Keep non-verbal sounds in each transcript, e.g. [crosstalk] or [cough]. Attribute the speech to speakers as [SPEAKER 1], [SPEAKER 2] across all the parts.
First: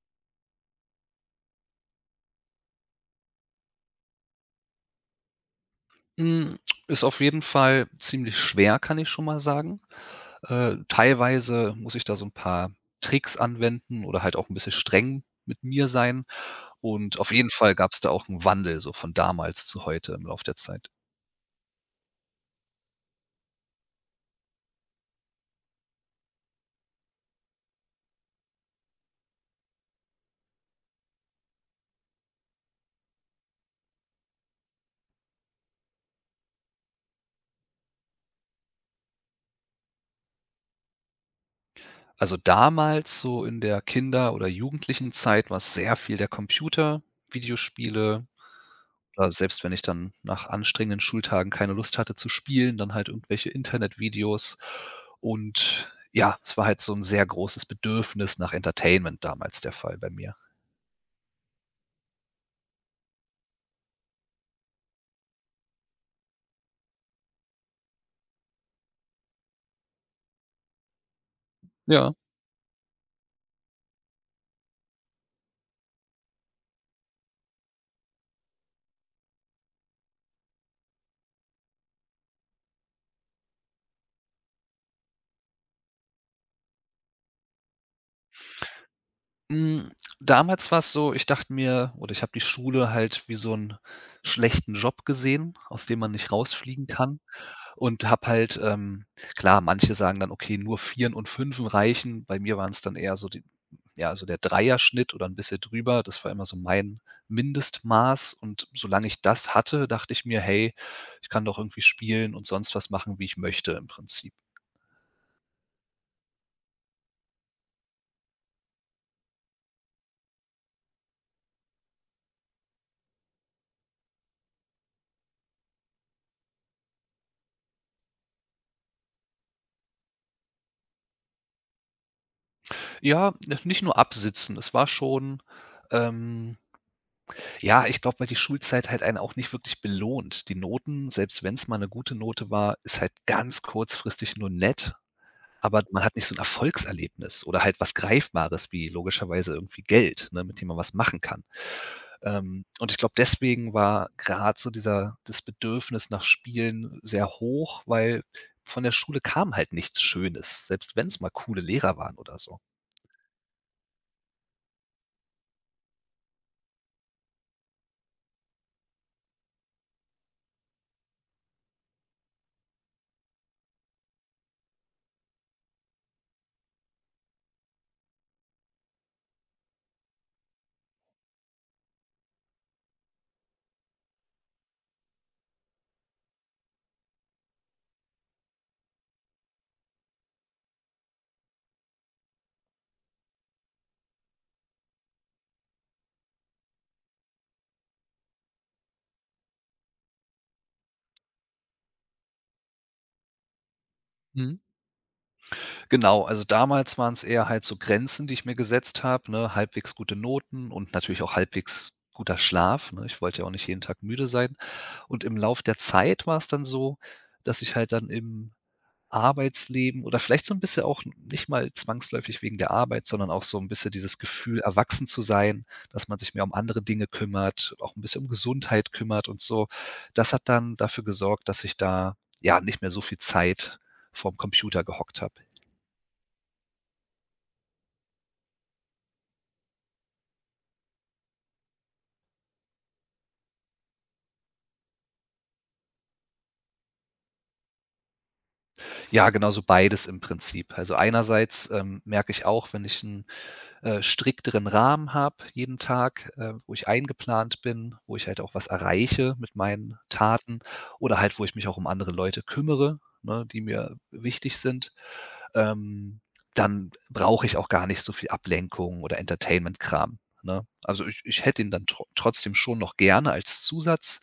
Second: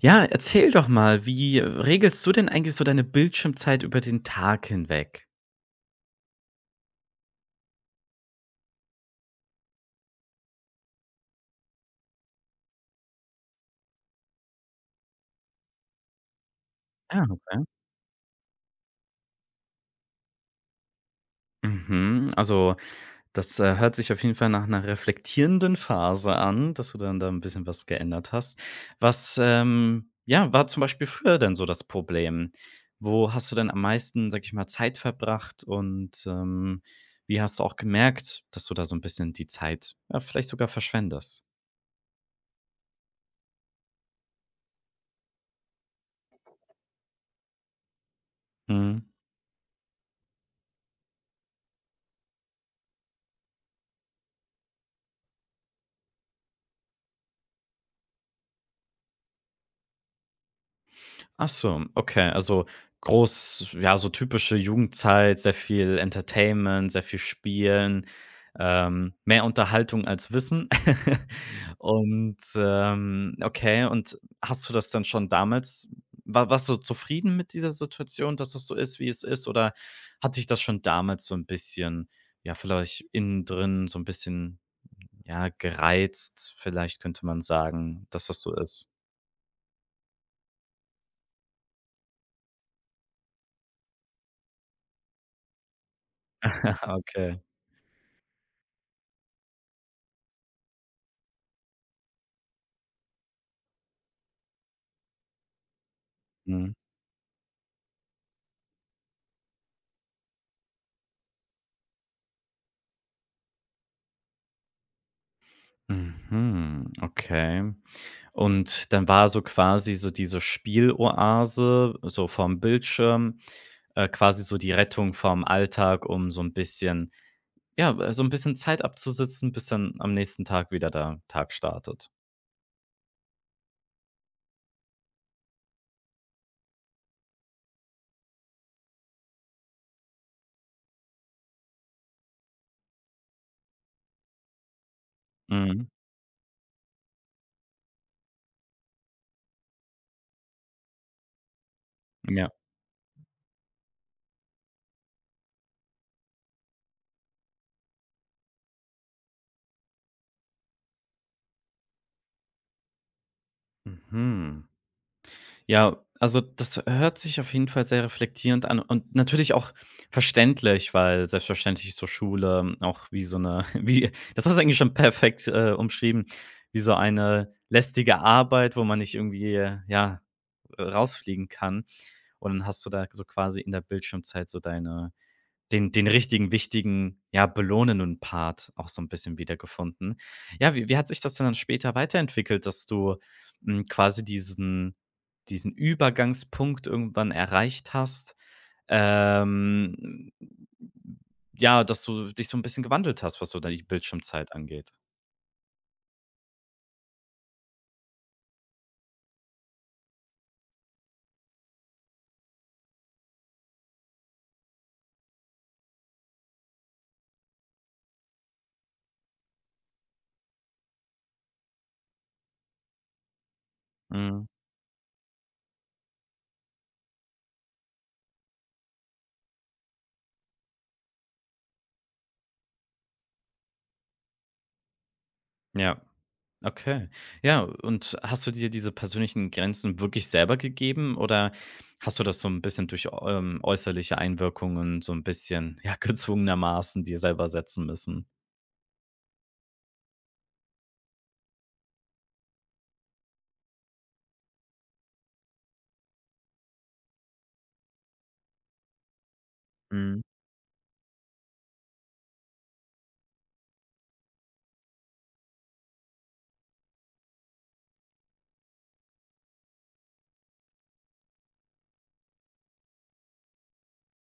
[SPEAKER 1] Ja, erzähl doch mal, wie regelst du denn eigentlich so deine Bildschirmzeit über den Tag hinweg?
[SPEAKER 2] Hm, ist auf jeden Fall ziemlich schwer, kann ich schon mal sagen. Teilweise muss ich da so ein paar Tricks anwenden oder halt auch ein bisschen streng mit mir sein. Und
[SPEAKER 1] Ah,
[SPEAKER 2] auf jeden
[SPEAKER 1] okay.
[SPEAKER 2] Fall gab es da auch einen Wandel so von damals zu heute im Laufe der Zeit.
[SPEAKER 1] Mhm, also das, hört sich auf jeden Fall nach einer reflektierenden Phase an, dass du dann da ein bisschen was geändert hast. Was, ja, war zum Beispiel früher denn so das Problem? Wo hast du denn am meisten, sag ich mal, Zeit verbracht und, wie hast du auch gemerkt, dass du da so ein bisschen die Zeit, ja, vielleicht sogar verschwendest?
[SPEAKER 2] Also, damals so in der Kinder oder Jugendlichen Zeit war's sehr viel der Computer, Videospiele.
[SPEAKER 1] Mhm.
[SPEAKER 2] Oder selbst wenn ich dann nach anstrengenden Schultagen keine Lust hatte zu spielen, dann halt irgendwelche Internetvideos. Und ja, es war halt so 'n sehr großes Bedürfnis nach Entertainment damals der Fall bei mir.
[SPEAKER 1] Ach so, okay. Also groß ja, so typische Jugendzeit, sehr viel Entertainment, sehr viel Spielen, mehr Unterhaltung als Wissen. [laughs]
[SPEAKER 2] Ja.
[SPEAKER 1] Und, okay, und hast du das dann schon damals wa warst du zufrieden mit dieser Situation, dass das so ist, wie es ist? Oder hat dich das schon damals so ein bisschen, ja, vielleicht innen drin so ein bisschen, ja, gereizt, vielleicht könnte man sagen, dass das so ist?
[SPEAKER 2] Hm, damals war's so, ich dachte mir oder ich habe die Schule halt wie so 'n schlechten Job gesehen, aus dem man nicht rausfliegen
[SPEAKER 1] [laughs]
[SPEAKER 2] kann.
[SPEAKER 1] Okay.
[SPEAKER 2] Und habe halt, klar, manche sagen dann: „Okay, nur Vieren und Fünfen reichen.“ Bei mir waren es dann eher so die, ja, so der Dreierschnitt oder ein bisschen drüber. Das war immer so
[SPEAKER 1] Mhm.
[SPEAKER 2] mein Mindestmaß, und solange ich das hatte, dachte ich mir: „Hey, ich kann doch irgendwie spielen und sonst was machen, wie ich möchte im Prinzip.“
[SPEAKER 1] Mhm, okay. Und dann war so quasi so diese Spieloase so vom Bildschirm, quasi so die Rettung vom Alltag, um so ein bisschen ja, so ein bisschen Zeit abzusitzen, bis dann am nächsten Tag wieder der Tag startet.
[SPEAKER 2] Ja, nicht nur absitzen. Es war schon, ähm ja, ich glaube, weil die Schulzeit halt einen auch nicht wirklich belohnt. Die Noten, selbst wenn es mal eine gute Note war, ist halt ganz kurzfristig nur nett. Aber
[SPEAKER 1] Mhm,
[SPEAKER 2] man hat nicht so 'n Erfolgserlebnis oder halt was Greifbares wie logischerweise irgendwie Geld, ne, mit dem man was machen kann.
[SPEAKER 1] ja.
[SPEAKER 2] Und ich glaube, deswegen war grad so dieser das Bedürfnis nach Spielen sehr hoch, weil von der Schule kam halt nichts Schönes, selbst wenn's mal coole Lehrer waren oder so.
[SPEAKER 1] Mhm. Ja, also das hört sich auf jeden Fall sehr reflektierend an und natürlich auch verständlich, weil selbstverständlich ist so Schule auch wie so eine [laughs] wie das hast du eigentlich schon perfekt, umschrieben, wie so eine lästige Arbeit, wo man nicht irgendwie, ja, rausfliegen kann. Und dann hast du da so quasi in der Bildschirmzeit so deine den richtigen, wichtigen, ja, belohnenden Part auch so ein bisschen wiedergefunden. Ja, wie hat sich das denn dann später weiterentwickelt, dass du, quasi diesen Übergangspunkt irgendwann erreicht hast, ähm, ja, dass du dich so ein bisschen gewandelt hast, was so deine Bildschirmzeit
[SPEAKER 2] Mhm.
[SPEAKER 1] angeht?
[SPEAKER 2] Genau, also damals waren's eher halt so Grenzen, die ich mir gesetzt habe, ne, halbwegs gute Noten und natürlich auch halbwegs guter Schlaf, ne? Ich wollte ja auch nicht jeden Tag müde sein. Und im Lauf der Zeit war's dann so, dass ich halt dann im Arbeitsleben oder vielleicht so 'n bisschen auch nicht mal zwangsläufig wegen der Arbeit, sondern auch so 'n bisschen dieses
[SPEAKER 1] Mhm,
[SPEAKER 2] Gefühl, erwachsen zu sein, dass man sich mehr um andere Dinge kümmert, auch 'n bisschen um Gesundheit kümmert und so. Das hat dann dafür gesorgt, dass ich da, ja, nicht mehr so viel Zeit vorm Computer gehockt habe.
[SPEAKER 1] ja. Okay. Ja, und hast du dir diese persönlichen Grenzen wirklich selber gegeben oder hast du das so ein bisschen durch, äußerliche Einwirkungen so ein bisschen, ja, [laughs] gezwungenermaßen dir selber setzen müssen?
[SPEAKER 2] Ja, genau so beides im Prinzip. Also einerseits, merke ich auch, wenn ich 'n strikteren Rahmen habe jeden Tag, wo ich eingeplant bin, wo ich halt auch was erreiche mit meinen
[SPEAKER 1] Mhm.
[SPEAKER 2] Taten oder halt, wo ich mich auch um andere Leute kümmere, ne, die mir wichtig sind, ähm, dann brauche ich auch gar nicht so viel Ablenkung oder Entertainment-Kram, ne? Also, ich hätte ihn dann trotzdem schon noch gerne als Zusatz,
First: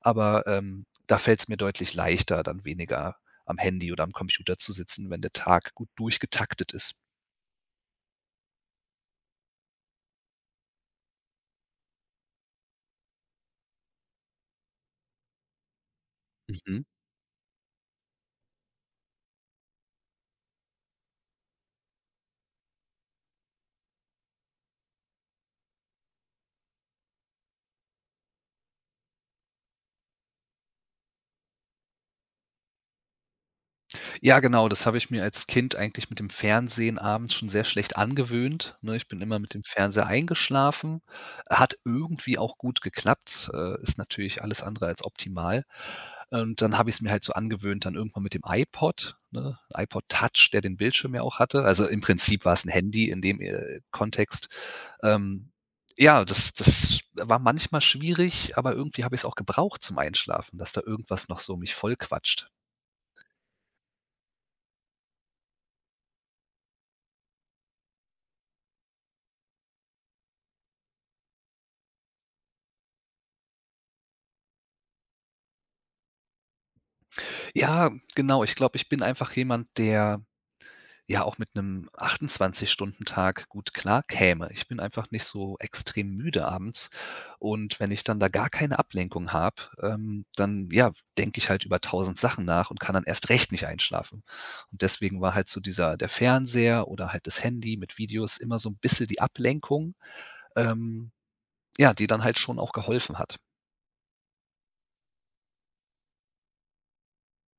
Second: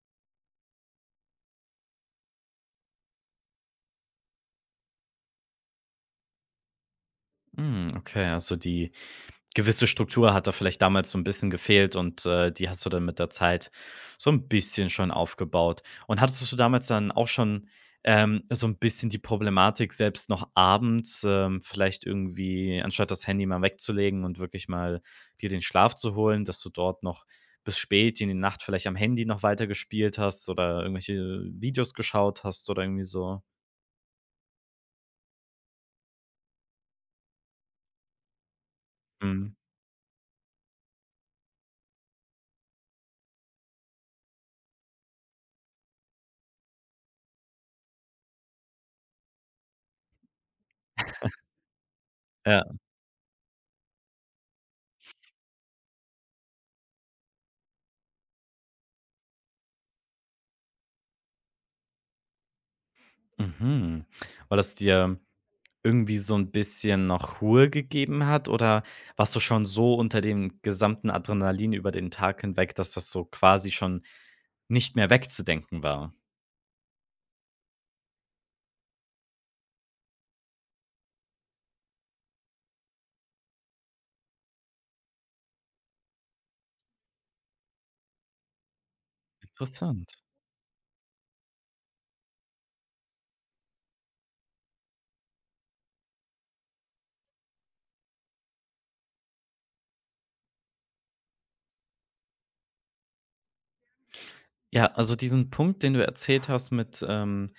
[SPEAKER 2] aber, da fällt es mir deutlich leichter, dann weniger am Handy oder am Computer zu sitzen, wenn der Tag gut durchgetaktet ist.
[SPEAKER 1] Okay, also die gewisse Struktur hat da vielleicht damals so ein bisschen gefehlt und, die hast du dann mit der Zeit so ein bisschen schon aufgebaut. Und hattest du
[SPEAKER 2] Mhm.
[SPEAKER 1] damals dann auch schon, so ein bisschen die Problematik, selbst noch abends, vielleicht irgendwie anstatt das Handy mal wegzulegen und wirklich mal dir den Schlaf zu holen, dass du dort noch bis spät in die Nacht vielleicht am Handy noch weiter gespielt hast oder irgendwelche Videos geschaut hast oder irgendwie so?
[SPEAKER 2] Ja, genau, das habe ich mir als Kind eigentlich mit dem Fernsehen abends schon sehr schlecht angewöhnt, ne? Ich bin immer
[SPEAKER 1] Mhm.
[SPEAKER 2] mit dem Fernseher eingeschlafen. Hat irgendwie auch gut geklappt, ist natürlich alles andere als optimal. Und dann habe ich es mir halt so angewöhnt, dann irgendwann mit dem iPod, ne? iPod Touch, der den Bildschirm ja auch hatte. Also, im Prinzip war
[SPEAKER 1] Ja.
[SPEAKER 2] es ein Handy in dem, Kontext. Ähm, ja, das war manchmal schwierig, aber irgendwie habe ich es auch gebraucht zum Einschlafen, dass da irgendwas noch so um mich vollquatscht.
[SPEAKER 1] Mhm. War das dir Irgendwie so ein bisschen noch Ruhe gegeben hat oder warst du schon so unter dem gesamten Adrenalin über den Tag hinweg, dass das so quasi schon nicht mehr wegzudenken war?
[SPEAKER 2] Ja, genau. Ich glaube, ich bin einfach jemand, der ja auch mit einem 28-Stunden-Tag gut klarkäme. Ich bin einfach nicht so extrem müde abends, und wenn ich dann da gar keine Ablenkung habe,
[SPEAKER 1] Interessant.
[SPEAKER 2] dann, ja, denke ich halt über tausend Sachen nach und kann dann erst recht nicht einschlafen. Und deswegen war halt so dieser der Fernseher oder halt das Handy mit Videos immer so ein bisschen die Ablenkung, ähm, ja, die dann halt schon auch geholfen hat.
[SPEAKER 1] Ja, also diesen Punkt, den du erzählt hast mit,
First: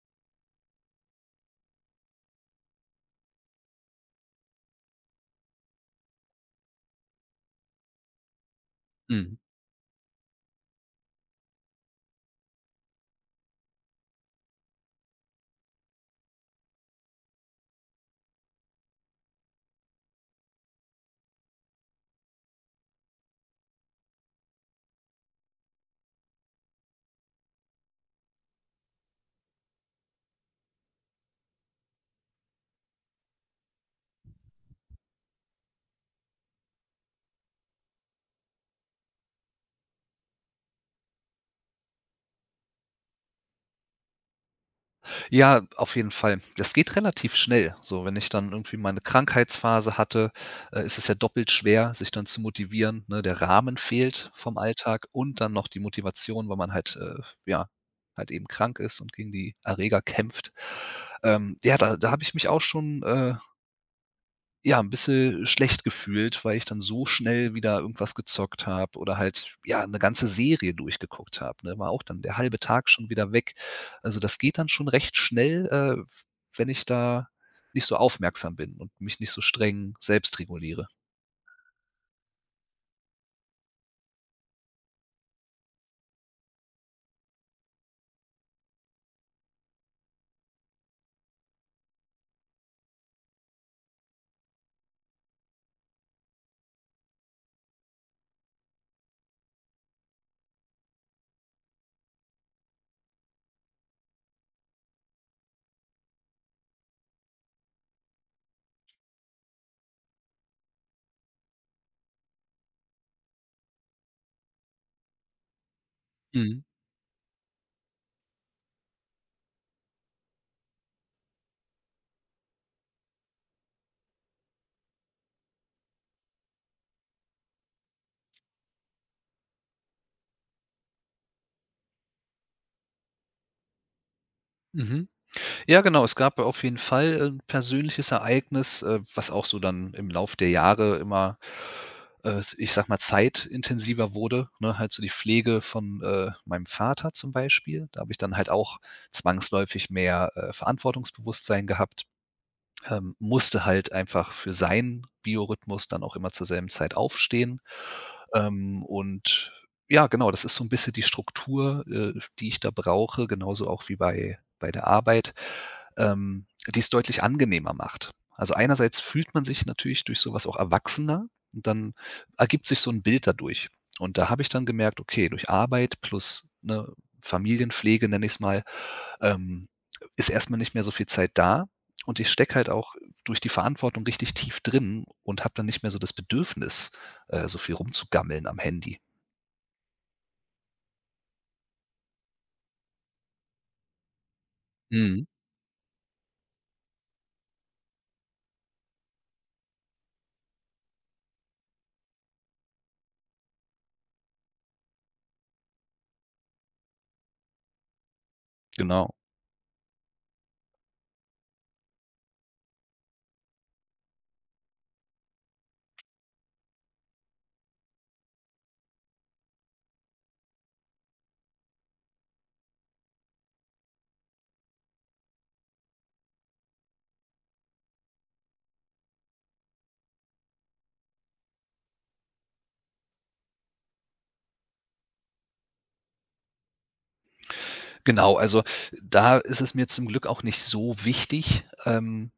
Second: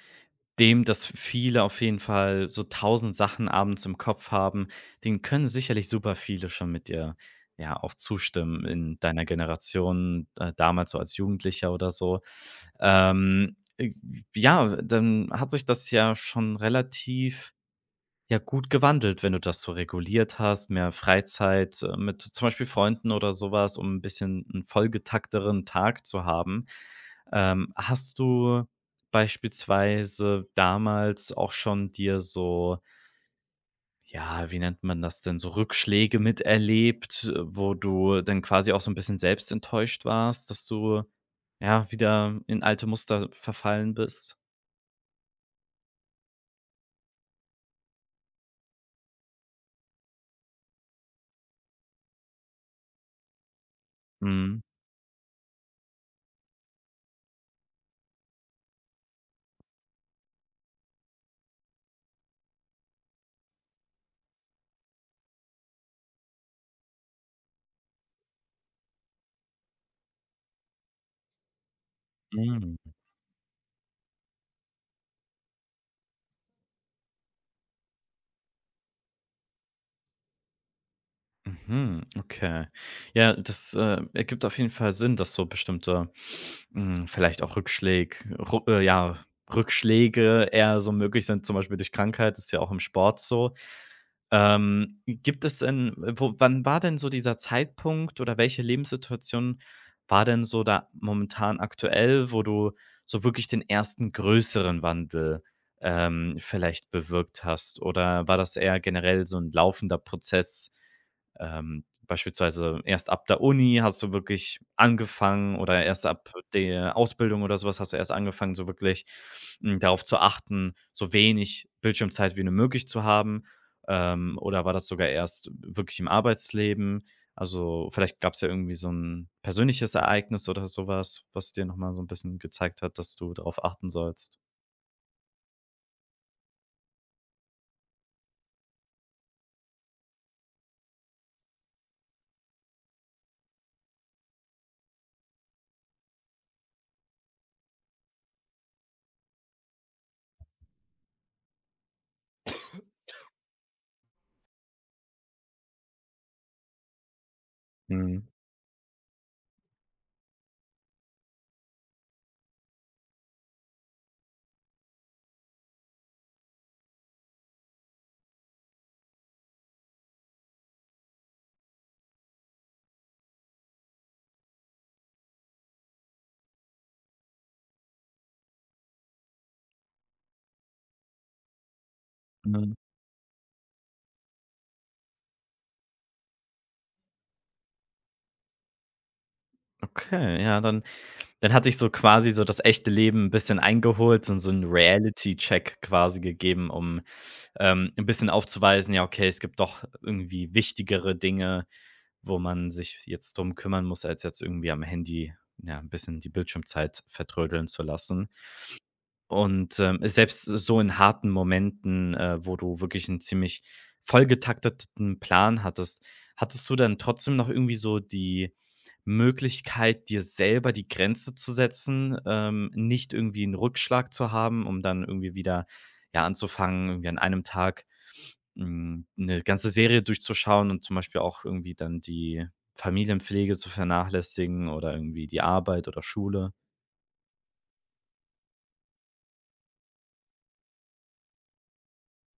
[SPEAKER 1] dem, dass viele auf jeden Fall so tausend Sachen abends im Kopf haben, den können sicherlich super viele schon mit dir, ja, auch zustimmen in deiner
[SPEAKER 2] Mhm.
[SPEAKER 1] Generation, damals so als Jugendlicher oder so. Ähm, äh, ja, dann hat sich das ja schon relativ ja, gut gewandelt, wenn du das so reguliert hast, mehr Freizeit, mit zum Beispiel Freunden oder sowas um ein bisschen 'n vollgetakteren Tag zu haben. Hast du beispielsweise damals auch schon dir so ja, wie nennt man das denn, so Rückschläge miterlebt, wo du dann quasi auch so ein bisschen selbst enttäuscht warst, dass du, ja, wieder in alte Muster verfallen bist?
[SPEAKER 2] Ja, auf jeden Fall. Das geht relativ schnell. So, wenn ich dann irgendwie meine Krankheitsphase hatte, ist es ja doppelt schwer, sich dann zu motivieren, ne? Der Rahmen fehlt vom
[SPEAKER 1] Mhm.
[SPEAKER 2] Alltag und dann noch die Motivation, weil man halt, ja, halt eben krank ist und gegen die Erreger kämpft. Ja, da habe ich mich auch schon, ja, ein bisschen schlecht gefühlt, weil ich dann so schnell wieder irgendwas gezockt habe oder halt, ja, eine ganze Serie durchgeguckt habe, ne? War auch dann der halbe
[SPEAKER 1] Mhm.
[SPEAKER 2] Tag schon wieder weg. Also, das geht dann schon recht schnell, wenn ich da nicht so aufmerksam bin und mich nicht so streng selbst reguliere.
[SPEAKER 1] Mhm, okay. Ja, das, ergibt auf jeden Fall Sinn, dass so bestimmte, vielleicht auch Rückschläge, Ru ja, Rückschläge eher so möglich sind, zum Beispiel durch Krankheit, ist ja auch im Sport so. Gibt es denn wo wann war denn so dieser Zeitpunkt oder welche Lebenssituation war denn so da momentan aktuell, wo du so wirklich den ersten größeren Wandel, vielleicht bewirkt hast? Oder war das eher generell so ein laufender Prozess, beispielsweise erst ab der Uni hast du wirklich angefangen oder erst ab
[SPEAKER 2] Mhm,
[SPEAKER 1] der Ausbildung oder so was hast du erst angefangen, so wirklich, darauf zu achten, so wenig Bildschirmzeit wie nur möglich zu haben? Oder war das sogar erst wirklich im Arbeitsleben? Also, vielleicht gab es ja irgendwie so ein persönliches Ereignis oder so was, was dir noch mal so ein bisschen gezeigt hat, dass du darauf achten sollst?
[SPEAKER 2] mhm. Ja, genau. Es gab auf jeden Fall ein persönliches Ereignis, was auch so dann im Lauf der Jahre immer, ich sag mal, zeitintensiver wurde, ne? Halt so die Pflege von, meinem Vater zum Beispiel. Da habe ich dann halt auch zwangsläufig mehr, Verantwortungsbewusstsein gehabt, musste halt einfach für seinen Biorhythmus dann auch immer zur selben Zeit aufstehen.
[SPEAKER 1] Mhm.
[SPEAKER 2] Ähm, und ja, genau, das ist so ein bisschen die Struktur, die ich da brauche, genauso auch wie bei der Arbeit, ähm, die es deutlich angenehmer macht. Also, einerseits fühlt man sich natürlich durch so was auch erwachsener und dann ergibt sich so ein Bild dadurch. Und da habe ich dann gemerkt, okay, durch Arbeit plus, ne, Familienpflege, nenne ich es mal, ähm, ist erst mal nicht mehr so viel Zeit da und ich stecke halt
[SPEAKER 1] Mhm.
[SPEAKER 2] auch durch die Verantwortung richtig tief drin und habe dann nicht mehr so das Bedürfnis, so viel rumzugammeln am Handy.
[SPEAKER 1] Okay, ja, dann hat sich so quasi so das echte Leben ein bisschen eingeholt und so 'n
[SPEAKER 2] Mhm,
[SPEAKER 1] Reality-Check quasi gegeben, um, 'n bisschen aufzuweisen: „Ja, okay, es gibt doch irgendwie wichtigere Dinge, wo man sich jetzt drum kümmern muss, als jetzt irgendwie am Handy, ja, ein bisschen die Bildschirmzeit vertrödeln zu lassen."
[SPEAKER 2] genau.
[SPEAKER 1] Und, selbst so in harten Momenten, wo du wirklich einen ziemlich vollgetakteten Plan hattest, hattest du dann trotzdem noch irgendwie so die Möglichkeit, dir selber die Grenze zu setzen, nicht irgendwie einen Rückschlag zu haben, um dann irgendwie wieder, ja, anzufangen, irgendwie an einem Tag, 'ne ganze Serie durchzuschauen und zum Beispiel auch irgendwie dann die Familienpflege zu vernachlässigen oder irgendwie die Arbeit oder Schule?
[SPEAKER 2] Genau, also, da ist es mir zum Glück auch nicht so wichtig,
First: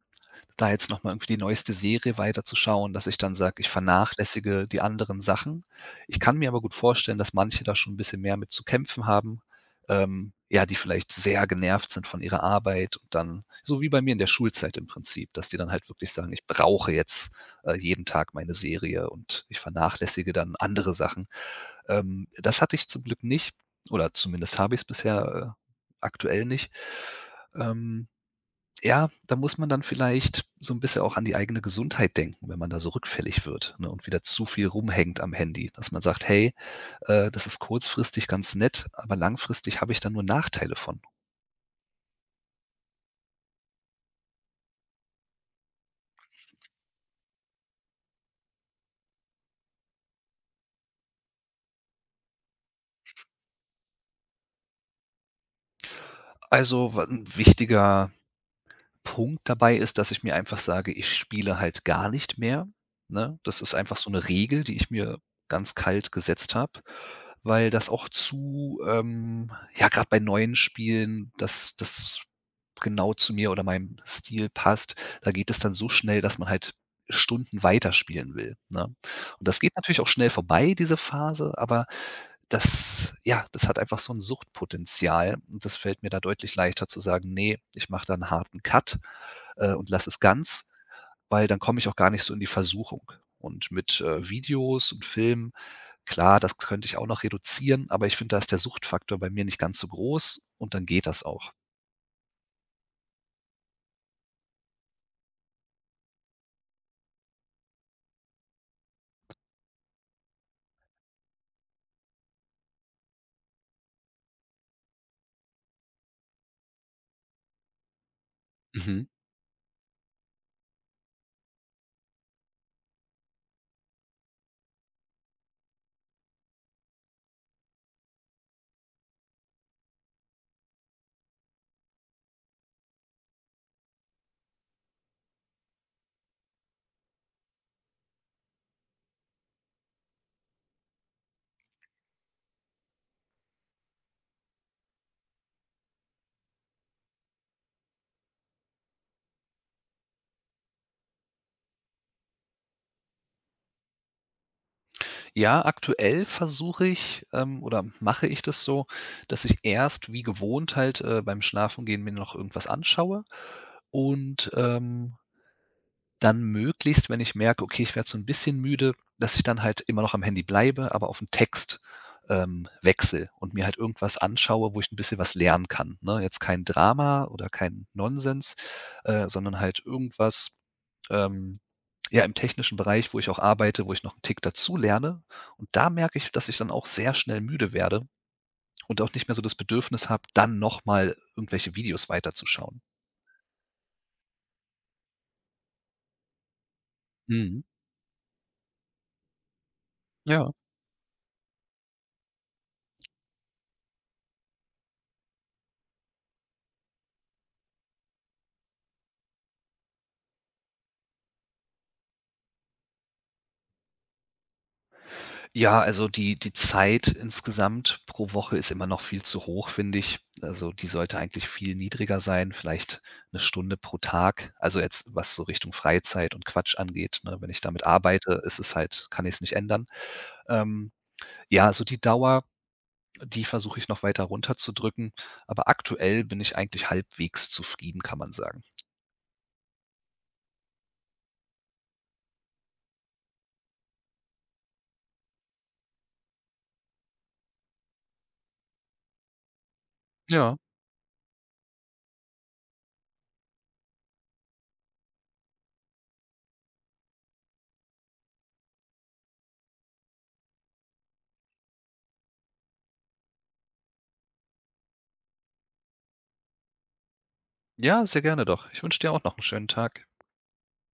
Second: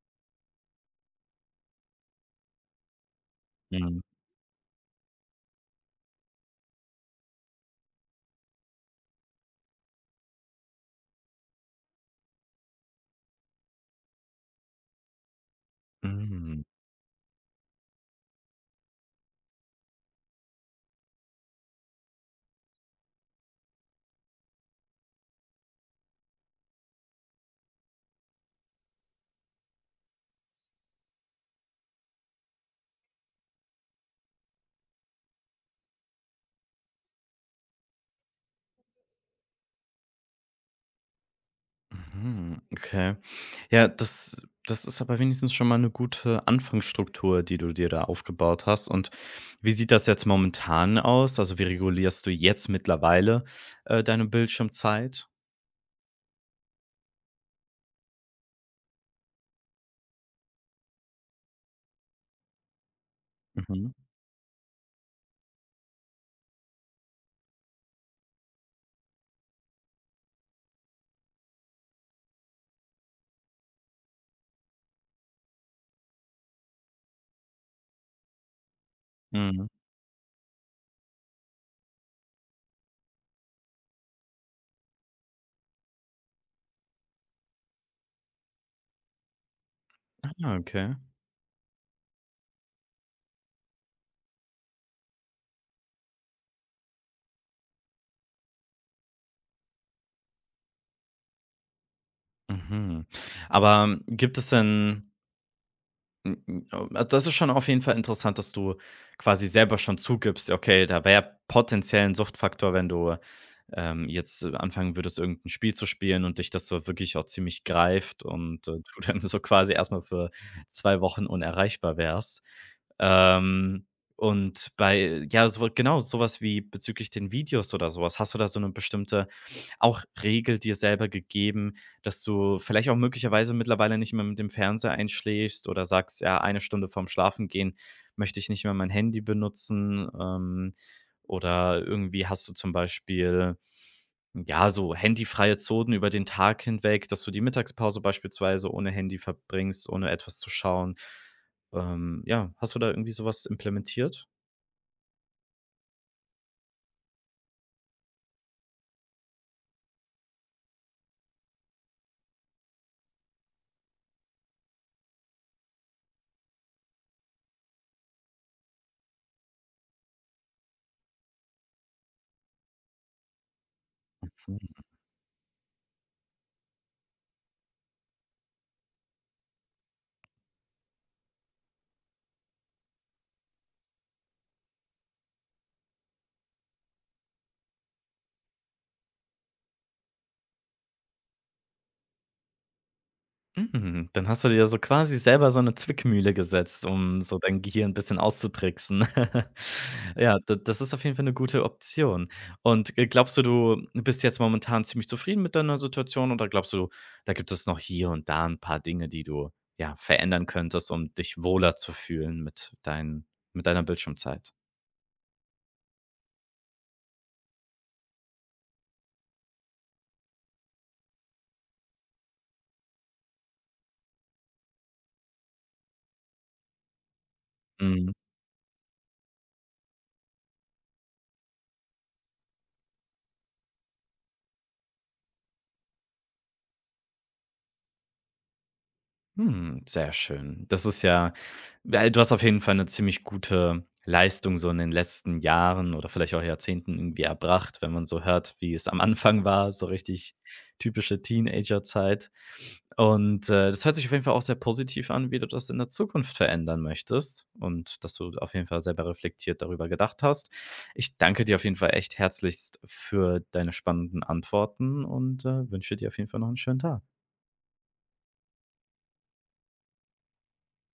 [SPEAKER 2] da jetzt noch mal irgendwie die neueste Serie weiterzuschauen, dass ich dann sage, ich
[SPEAKER 1] Mhm.
[SPEAKER 2] vernachlässige die anderen Sachen. Ich kann mir aber gut vorstellen, dass manche da schon ein bisschen mehr mit zu kämpfen haben, ja, die vielleicht sehr genervt sind von ihrer Arbeit und dann so wie bei mir in der Schulzeit im Prinzip, dass die dann halt wirklich sagen: „Ich
[SPEAKER 1] Mhm.
[SPEAKER 2] brauche jetzt, jeden Tag meine Serie und ich vernachlässige dann andere Sachen.“ Das hatte ich zum Glück nicht oder zumindest habe ich es bisher, aktuell nicht. Ähm ja, da muss man dann vielleicht so ein bisschen auch an die eigene Gesundheit denken, wenn man da so rückfällig wird, ne, und wieder zu viel rumhängt am Handy, dass man sagt: „Hey, das ist kurzfristig ganz nett, aber langfristig habe ich da nur Nachteile von.“
[SPEAKER 1] Mhm, okay. Ja, das ist aber wenigstens schon mal eine gute Anfangsstruktur, die du dir da aufgebaut hast. Und wie sieht das jetzt momentan aus? Also, wie regulierst du jetzt mittlerweile, deine Bildschirmzeit?
[SPEAKER 2] Also, wa 'n wichtiger Punkt dabei ist, dass ich mir einfach sage, ich spiele halt gar nicht mehr, ne? Das ist
[SPEAKER 1] Mhm,
[SPEAKER 2] einfach so eine Regel, die ich mir ganz kalt gesetzt habe, weil das auch zu ja, gerade bei neuen Spielen, dass das genau zu mir oder meinem Stil passt. Da geht es dann so schnell, dass man halt Stunden weiterspielen will, ne? Und das
[SPEAKER 1] mhm.
[SPEAKER 2] geht natürlich auch schnell vorbei, diese Phase, aber das ja, das hat einfach so ein Suchtpotenzial und das fällt mir da deutlich leichter zu sagen: „Ne, ich mache da 'n harten Cut, und lass es
[SPEAKER 1] Ah,
[SPEAKER 2] ganz“,
[SPEAKER 1] okay.
[SPEAKER 2] weil dann komme ich auch gar nicht so in die Versuchung. Und mit, Videos und Filmen, klar, das könnte ich auch noch reduzieren, aber ich finde, da ist der Suchtfaktor bei mir nicht ganz so groß und dann geht das auch.
[SPEAKER 1] Mhm. Aber gibt es denn Hm, hm, also, das ist schon auf jeden Fall interessant, dass du quasi selber schon zugibst: „Okay, da wäre potenziell 'n Suchtfaktor, wenn du, jetzt anfangen würdest, irgendein Spiel zu spielen und dich das so wirklich auch ziemlich greift und, du
[SPEAKER 2] Mhm.
[SPEAKER 1] [laughs] dann so quasi erstmal für 2 Wochen unerreichbar wärst." Ähm, und bei ja, so genau, sowas wie bezüglich den Videos oder sowas Hast du da so eine bestimmte auch Regel dir selber gegeben, dass du vielleicht auch möglicherweise mittlerweile nicht mehr mit dem Fernseher einschläfst oder sagst: „Ja, eine Stunde vorm Schlafengehen möchte ich nicht mehr mein Handy benutzen." Oder irgendwie hast du zum Beispiel, ja, so handyfreie Zonen über den Tag hinweg, dass du die Mittagspause beispielsweise ohne Handy verbringst, ohne etwas zu schauen. Ja, hast du da irgendwie sowas implementiert?
[SPEAKER 2] Ja, aktuell versuche ich, oder mache ich das so, dass ich erst wie gewohnt halt, beim Schlafengehen mir noch irgendwas anschaue und, dann möglichst, wenn ich merke, okay, ich werde so ein bisschen müde, dass ich dann halt immer noch am Handy bleibe, aber auf 'n Text, wechsle und mir halt irgendwas anschaue, wo ich ein bisschen was lernen kann, ne? Jetzt kein Drama oder kein Nonsens, sondern halt irgendwas, ähm, ja, im technischen Bereich, wo ich auch arbeite, wo ich noch 'n Tick dazu lerne. Und da merke ich, dass ich dann auch sehr schnell müde werde und auch nicht mehr so das Bedürfnis habe, dann noch mal irgendwelche Videos weiterzuschauen.
[SPEAKER 1] Mhm, dann hast du dir ja so quasi selber so 'ne Zwickmühle gesetzt, um so dein
[SPEAKER 2] Mhm,
[SPEAKER 1] Gehirn 'n bisschen auszutricksen. [laughs] Ja,
[SPEAKER 2] ja.
[SPEAKER 1] da das ist auf jeden Fall 'ne gute Option. Und, glaubst du, du bist jetzt momentan ziemlich zufrieden mit deiner Situation oder glaubst du, da gibt es noch hier und da 'n paar Dinge, die du, ja, verändern könntest, um dich wohler zu fühlen mit deiner Bildschirmzeit?
[SPEAKER 2] Ja, also die Zeit insgesamt pro Woche ist immer noch viel zu hoch, finde ich. Also, die sollte eigentlich viel niedriger sein, vielleicht 1 Stunde pro Tag. Also, jetzt, was so Richtung Freizeit und Quatsch angeht, ne? Wenn ich damit
[SPEAKER 1] Mhm.
[SPEAKER 2] arbeite, ist es halt kann ich es nicht ändern. Ähm, ja, also die Dauer, die versuche ich noch weiter runterzudrücken, aber aktuell bin ich eigentlich halbwegs zufrieden, kann man sagen.
[SPEAKER 1] Sehr schön. Das ist ja du hast auf jeden Fall eine ziemlich gute Leistung so in den letzten Jahren oder vielleicht auch Jahrzehnten irgendwie erbracht, wenn man so hört, wie es am Anfang war, so richtig
[SPEAKER 2] Ja,
[SPEAKER 1] typische Teenagerzeit. Und, das hört sich auf jeden Fall auch sehr positiv an, wie du das in der Zukunft verändern möchtest und dass du auf jeden Fall selber reflektiert darüber gedacht hast. Ich danke dir auf jeden Fall echt herzlichst für deine spannenden Antworten und, wünsche dir auf jeden Fall noch einen schönen Tag.
[SPEAKER 2] ja, sehr gerne doch. Ich wünsche dir auch noch einen schönen Tag.